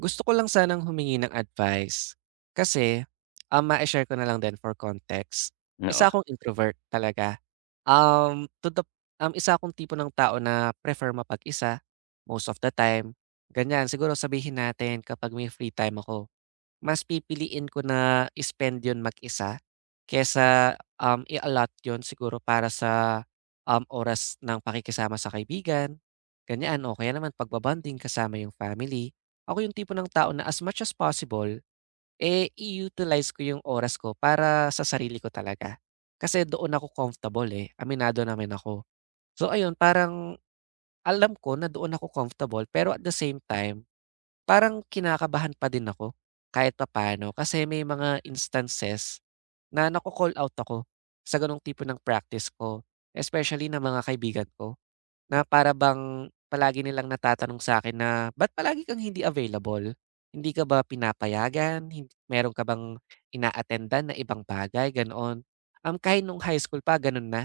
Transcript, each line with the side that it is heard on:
right: Gusto ko lang sanang humingi ng advice kasi, mai-share ko na lang din for context.
left: Oo,
right: Isa akong introvert talaga. Um, to the um, isa akong tipo ng tao na prefer mapag-isa most of the time, ganyan. Siguro sabihin natin kapag may free time ako. Mas pipiliin ko na i-spend 'yun mag-isa kaysa, i-allot 'yun siguro para sa, oras ng pakikisama sa kaibigan, ganyan o kaya naman pagbo-bonding kasama yung family. Ako yung tipo ng tao na as much as possible, eh, i-utilize ko yung oras ko para sa sarili ko talaga. Kasi doon ako comfortable, eh, aminado naman ako. So ayun, parang alam ko na doon ako comfortable pero at the same time parang kinakabahan pa din ako kahit papaano kasi may mga instances na nako-call out ako sa gano'ng tipo ng practice ko, especially ng mga kaibigan ko na para bang palagi nilang natatanong sa akin na, "Ba't palagi kang hindi available? Hindi ka ba pinapayagan? Meron ka bang ina-attendan na ibang bagay?" Ganoon. Kahit nung high school pa gano'n na,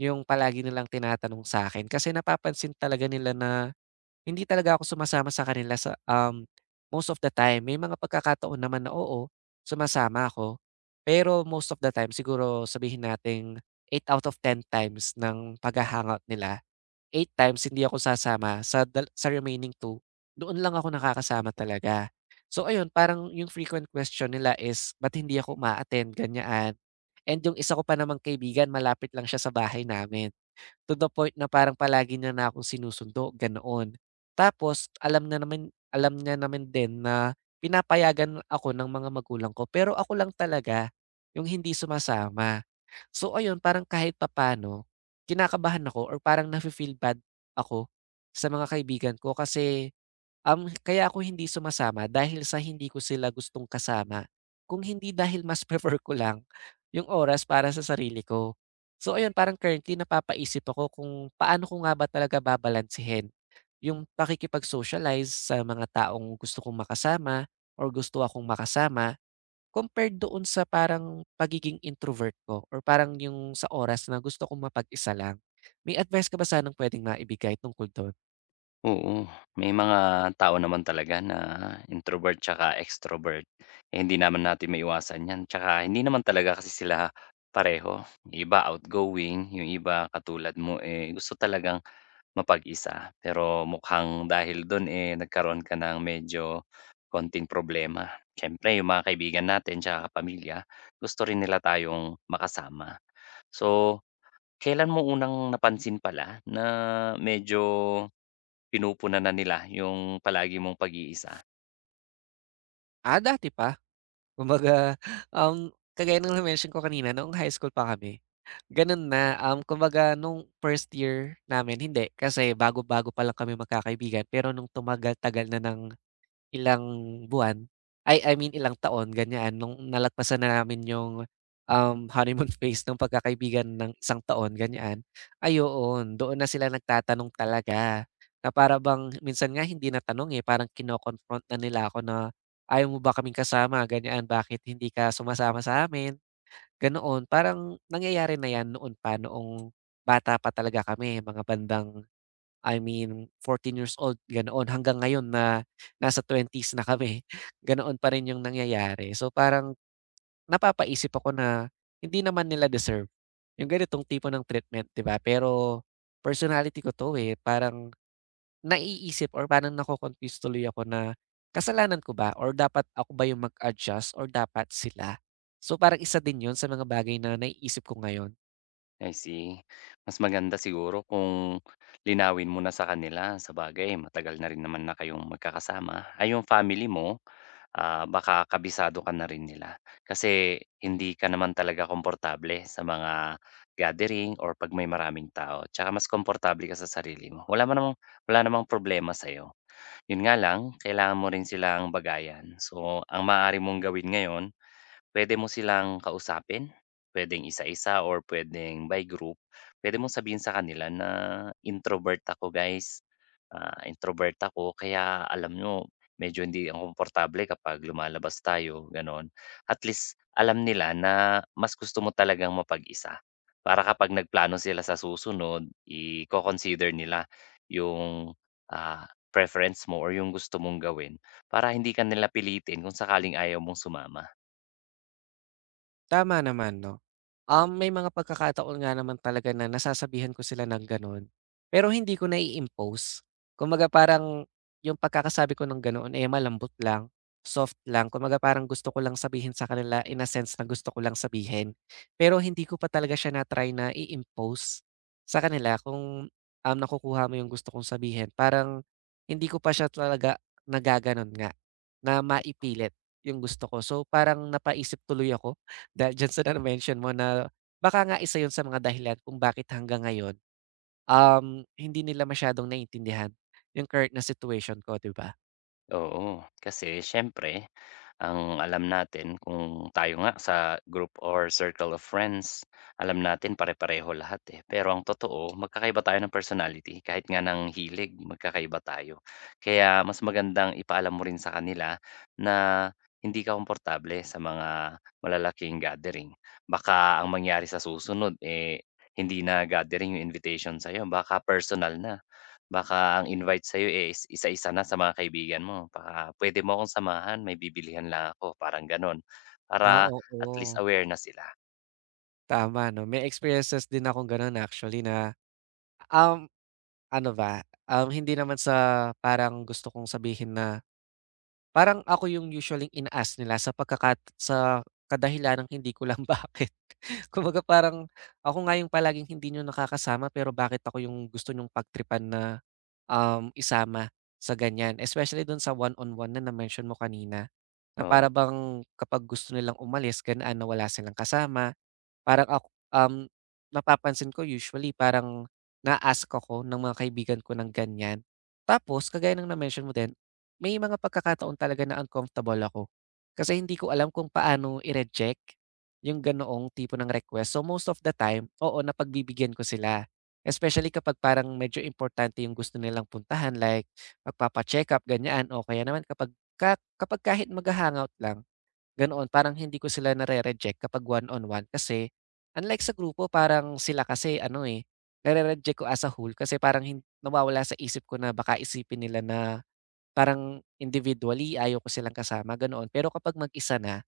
right: yung palagi nilang tinatanong sa akin kasi napapansin talaga nila na hindi talaga ako sumasama sa kanila sa, most of the time. May mga pagkakataon naman na oo, sumasama ako. Pero most of the time siguro sabihin nating 8 out of 10 times ng pagha-hangout nila, 8 times hindi ako sasama sa remaining two. Doon lang ako nakakasama talaga. So ayun, parang yung frequent question nila is ba't hindi ako uma-attend, ganyan. And yung isa ko pa namang kaibigan malapit lang siya sa bahay namin to the point na parang palagi niya na akong sinusundo, ganoon. Tapos alam na naman alam niya naman din na pinapayagan ako ng mga magulang ko, pero ako lang talaga yung hindi sumasama. So ayun, parang kahit papaano kinakabahan ako or parang nafe-feel bad ako sa mga kaibigan ko kasi, kaya ako hindi sumasama dahil sa hindi ko sila gustong kasama, kung hindi dahil mas prefer ko lang yung oras para sa sarili ko. So ayun, parang currently napapaisip ako kung paano ko nga ba talaga babalansehin yung pakikipag-socialize sa mga taong gusto kong makasama or gusto akong makasama compared doon sa parang pagiging introvert ko or parang yung sa oras na gusto kong mapag-isa lang. May advice ka ba sanang pwedeng maibigay tungkol doon?
left: oo. May mga tao naman talaga na introvert tsaka extrovert, eh, hindi naman natin maiwasan 'yan tsaka hindi naman talaga kasi sila pareho. Yung iba outgoing, yung iba katulad mo, eh, gusto talagang mapag-isa. Pero mukhang dahil do'n, eh, nagkaroon ka ng medyo konting problema. Siyempre yung mga kaibigan natin tsaka pamilya, gusto rin nila tayong makasama. So, kailan mo unang napansin pala na medyo pinupunan na nila yung palagi mong pag-iisa?
right: Ah, dati pa. Kumbaga, kagaya ng na-mention ko kanina noong high school pa kami, gano'n na, kumbaga nung first year namin hindi, kasi bago-bago pa lang kami magkakaibigan pero nung tumagal-tagal na ng ilang buwan, ay I mean ilang taon ganyan nung nalagpasan na namin yung, honeymoon phase ng pagkakaibigan ng isang taon ganyan, ay doon na sila nagtatanong talaga. Na para bang minsan nga hindi na tanong, eh, parang kino-confront na nila ako na, "Ayaw mo ba kaming kasama ganyan, bakit hindi ka sumasama sa amin?" Ganoon, parang nangyayari na 'yan noon pa, noong bata pa talaga kami, mga bandang I mean 14 years old, ganoon. Hanggang ngayon na nasa twenties na kami, ganoon pa rin 'yung nangyayari. So, parang napapaisip ako na hindi naman nila deserve 'yung ganitong tipo ng treatment, 'di ba? Pero personality ko 'to, eh, parang naiisip or parang nako-confuse tuloy ako na, kasalanan ko ba or dapat ako ba yung mag-adjust or dapat sila? So, parang isa din yun sa mga bagay na naiisip ko ngayon.
left: I see. Mas maganda siguro kung linawin mo na sa kanila, sa bagay matagal na rin naman na kayong magkakasama. Ay yung family mo, baka kabisado ka na rin nila. Kasi hindi ka naman talaga komportable sa mga gathering or 'pag may maraming tao. Tsaka mas komportable ka sa sarili mo. Wala namang problema sa'yo. Yun nga lang, kailangan mo rin silang bagayan. So, ang maaari mong gawin ngayon. Puwede mo silang kausapin, puwedeng isa-isa or puwedeng by group. Puwede mong sabihin sa kanila na, "Introvert ako guys, introvert ako kaya alam nyo, medyo hindi ako komportable kapag lumalabas tayo." Gano'n. At least alam nila na mas gusto mo talagang mapag-isa para kapag nagplano sila sa susunod iko-consider nila yung, preference mo or yung gusto mong gawin para hindi ka nila pilitin kung sakaling ayaw mong sumama.
right: Tama naman 'no. May mga pagkakataon nga naman talaga na nasasabihan ko sila ng gano'n, pero hindi ko nai-impose. Kumbaga parang yung pagkakasabi ko ng ganoon, eh, malambot lang, soft lang. Kumbaga parang gusto ko lang sabihin sa kanila in a sense na gusto ko lang sabihin. Pero hindi ko pa talaga siya na-try na i-impose sa kanila kung, nakukuha mo yung gusto kong sabihin. Parang hindi ko pa siya talaga nagaganon nga, na maipilit yung gusto ko. So, parang napaisip tuloy ako dahil diyan sa na-mention mo na baka nga isa 'yun sa mga dahilan kung bakit hanggang ngayon, hindi nila masyadong naiintindihan yung current na situation ko, 'di ba?
left: Oo, kasi siyempre ang alam natin kung tayo nga sa group or circle of friends, alam natin pare-pareho lahat, eh. Pero ang totoo magkakaiba tayo ng personality kahit nga ng hilig magkakaiba tayo. Kaya mas magandang ipaalam mo rin sa kanila na hindi ka komportable sa mga malalaking gathering. Baka ang mangyari sa susunod, eh, hindi na gathering yung invitation sa'yo, baka personal na. Baka ang invite sa'yo, eh, is isa-isa na sa mga kaibigan mo, baka pwede mo akong samahan, may bibilihan lang ako, parang gano'n.
right: Ah,
left: Para at least
right: oo.
left: aware na sila,
right: Tama 'no, may experiences din akong gano'n actually na, um, ano ba, hindi naman sa parang gusto kong sabihin na parang ako yung usually inaas nila sa pagkakat sa kadahilanang hindi ko lang bakit. Kumbaga parang ako nga yung palaging hindi nyo nakakasama pero bakit ako yung gusto niyong pagtripan na, isama sa ganyan. Especially dun sa one-on-one na na-mention mo kanina, na
left: oo.
right: para bang kapag gusto nilang umalis, ganaan na wala silang kasama. Parang ako, um, napapansin ko usually parang na-a-ask ako ng mga kaibigan ko ng ganyan. Tapos kagaya ng na-mention mo din, may mga pagkakataon talaga na uncomfortable ako. Kasi hindi ko alam kung paano i-reject yung ganoong tipo ng request. So most of the time, oo, napagbibigyan ko sila. Especially kapag parang medyo importante yung gusto nilang puntahan like magpapa-check up, ganyan. O kaya naman kapag ka, kapag kahit magha-hangout lang ganoon, parang hindi ko sila nare-reject kapag one-on-one kasi unlike sa grupo parang sila kasi ano, eh, nare-reject ko as a whole kasi parang hin nawawala sa isip ko na baka isipin nila na parang individually ayaw ko silang kasama, ganoon. Pero kapag mag-isa na.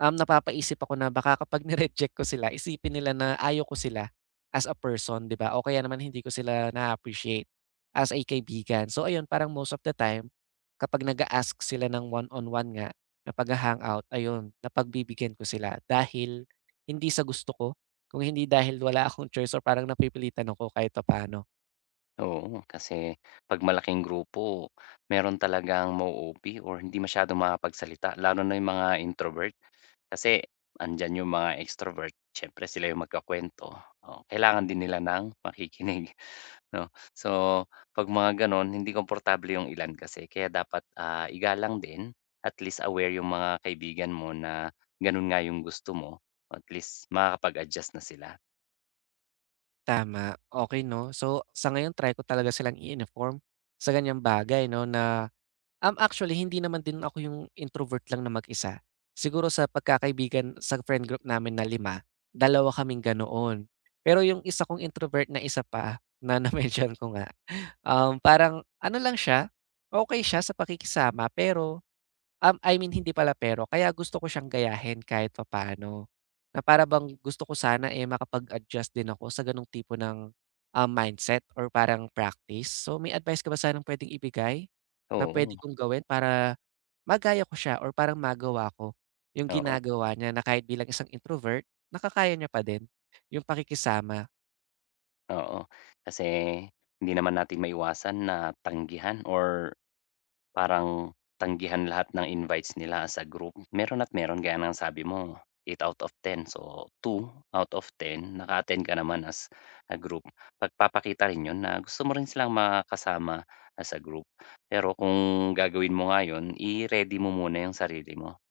right: Napapaisip ako na baka kapag ni-reject ko sila isipin nila na ayaw ko sila as a person, 'di ba? O kaya naman hindi ko sila na appreciate as a kaibigan. So ayun, parang most of the time kapag nag-a-ask sila ng one-on-one nga na pagha-hangout, ayun, napagbibigyan ko sila dahil hindi sa gusto ko, kung hindi dahil wala akong choice or parang napipilitan ako kahit papaano.
left: Oo, kasi 'pag malaking grupo, meron talagang ma-o-OP or hindi masyadong makapagsalita lalo na yung mga introvert. Kasi andiyan yung mga extrovert, siyempre sila yung magkukuwento, oo, kailangan din nila ng makikinig. 'No? So, 'pag mga gano'n hindi komportable yung ilan kasi kaya dapat, igalang din at least aware yung mga kaibigan mo na gano'n nga yung gusto mo, at least makakapag-adjust na sila.
right: Tama, okey 'no? So, sa ngayon try ko talaga silang i-inform sa ganiyang bagay 'no na. Actually hindi naman din ako yung introvert lang na mag-isa. Siguro sa pagkakaibigan sa friend group namin na 5, dalawa kaming ganoon. Pero yung isa kong introvert na isa pa na na-mention ko nga, parang ano lang siya, okay siya sa pakikisama pero, I mean hindi pala pero, kaya gusto ko siyang gayahin kahit papaano. Na para bang gusto ko sana, eh, makapag-adjust din ako sa gano'ng tipo ng, mindset or parang practice. So, may advice ka ba sanang pwedeng ibigay? Na puwede
left: Oo,
right: kong gawin para magaya ko siya or parang magawa ko yung
left: oo,
right: ginagawa niya na kahit bilang isang introvert nakakaya niya pa din, yung pakikisama.
left: oo. Kasi hindi naman natin maiwasan na tanggihan or Parang tanggihan lahat ng invites nila sa group. Meron at meron gaya ng sabi mo, eight out of ten. Two out of 10 naka-attend ka naman as a group. Pagpapakita rin 'yun na gusto mo rin silang makasama as a group. Pero kung gagawin mo nga 'yun, i-ready mo muna 'yung sarili mo.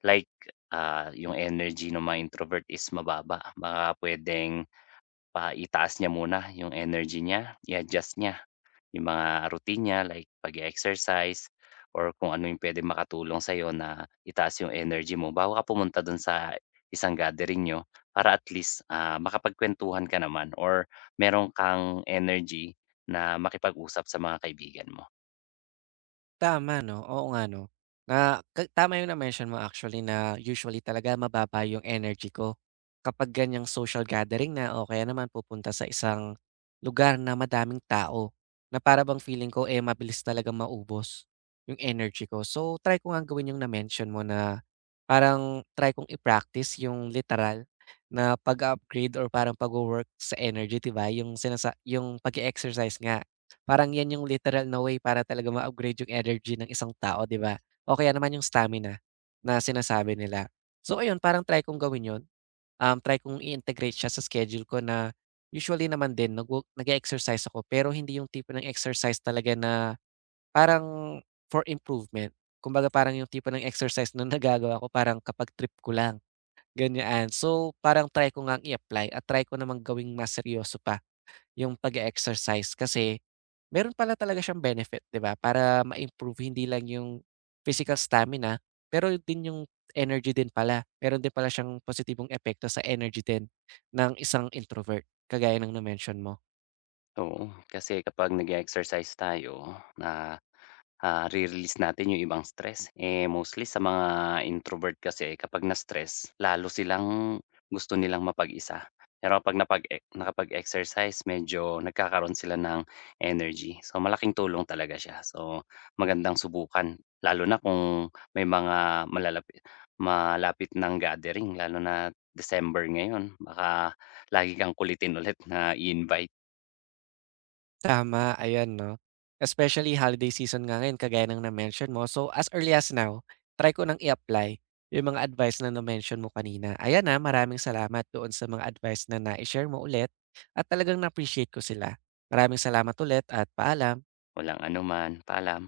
left: Like, 'yung energy ng mga introvert is mababa. Baka puwedeng pa itaas niya muna 'yung energy niya, i-adjust niya. Yung mga routine niya like pag exercise or kung ano yung pwede makatulong sa'yo na itaas yung energy mo bago ka pumunta dun sa isang gathering niyo para at least, makapagkuwentuhan ka naman or meron kang energy na makipag-usap sa mga kaibigan mo.
right: Tama 'no, oo nga 'no. Na ka tama yung na-mention mo actually na usually talaga mababa yung energy ko kapag ganiyang social gathering na o kaya naman pupunta sa isang lugar na madaming tao na para bang feeling ko, eh, mabilis talaga maubos yung energy ko. So, try ko ngang gawin yung na-mention mo na parang try kong i-practice yung literal na pag upgrade or parang pagwo-work sa energy, 'di ba? Yung sinasa yung pag exercise nga. Parang 'yan yung literal na way para talaga ma-upgrade yung energy ng isang tao, 'di ba? O kaya naman yung stamina na sinasabi nila. So ayun, parang try kong gawin 'yun. Try kong i-integrate siya sa schedule ko na usually naman din nagwo nag exercise ako pero hindi yung tipo ng exercise talaga na parang for improvement. Kumbaga parang yung tipo ng exercise na nagagawa ko parang kapag trip ko lang, ganyan. So parang try ko ngang i-apply at try ko namang gawing mas seryoso pa yung pag exercise kasi meron pala talaga siyang benefit, 'di ba? Para ma-improve hindi lang yung physical stamina, pero din yung energy din pala. Meron din pala siyang positibong epekto sa energy din ng isang introvert, kagaya ng na-mention mo.
left: Oo, kasi kapag nag exercise tayo re-release natin yung ibang stress. Eh, mostly sa mga introvert kasi kapag na-stress lalo silang gusto nilang mapag-isa. Pero kapag napag e nakapag-exercise medyo nagkakaroon sila ng energy. So, malaking tulong talaga siya. So, magandang subukan lalo na kung may mga malapit ng gathering lalo na December ngayon. Baka lagi kang kulitin ulit na i-invite,
right: Tama, ayan 'no. Especially holiday season nga ngayon kagaya ng na-mention mo. So, as early as now, try ko nang i-apply yung mga advice na na-mention mo kanina. Ayan, ah, maraming salamat doon sa mga advice na na share mo ulit at talagang na-appreciate ko sila. Maraming salamat ulit at paalam.
left: walang anuman, paalam.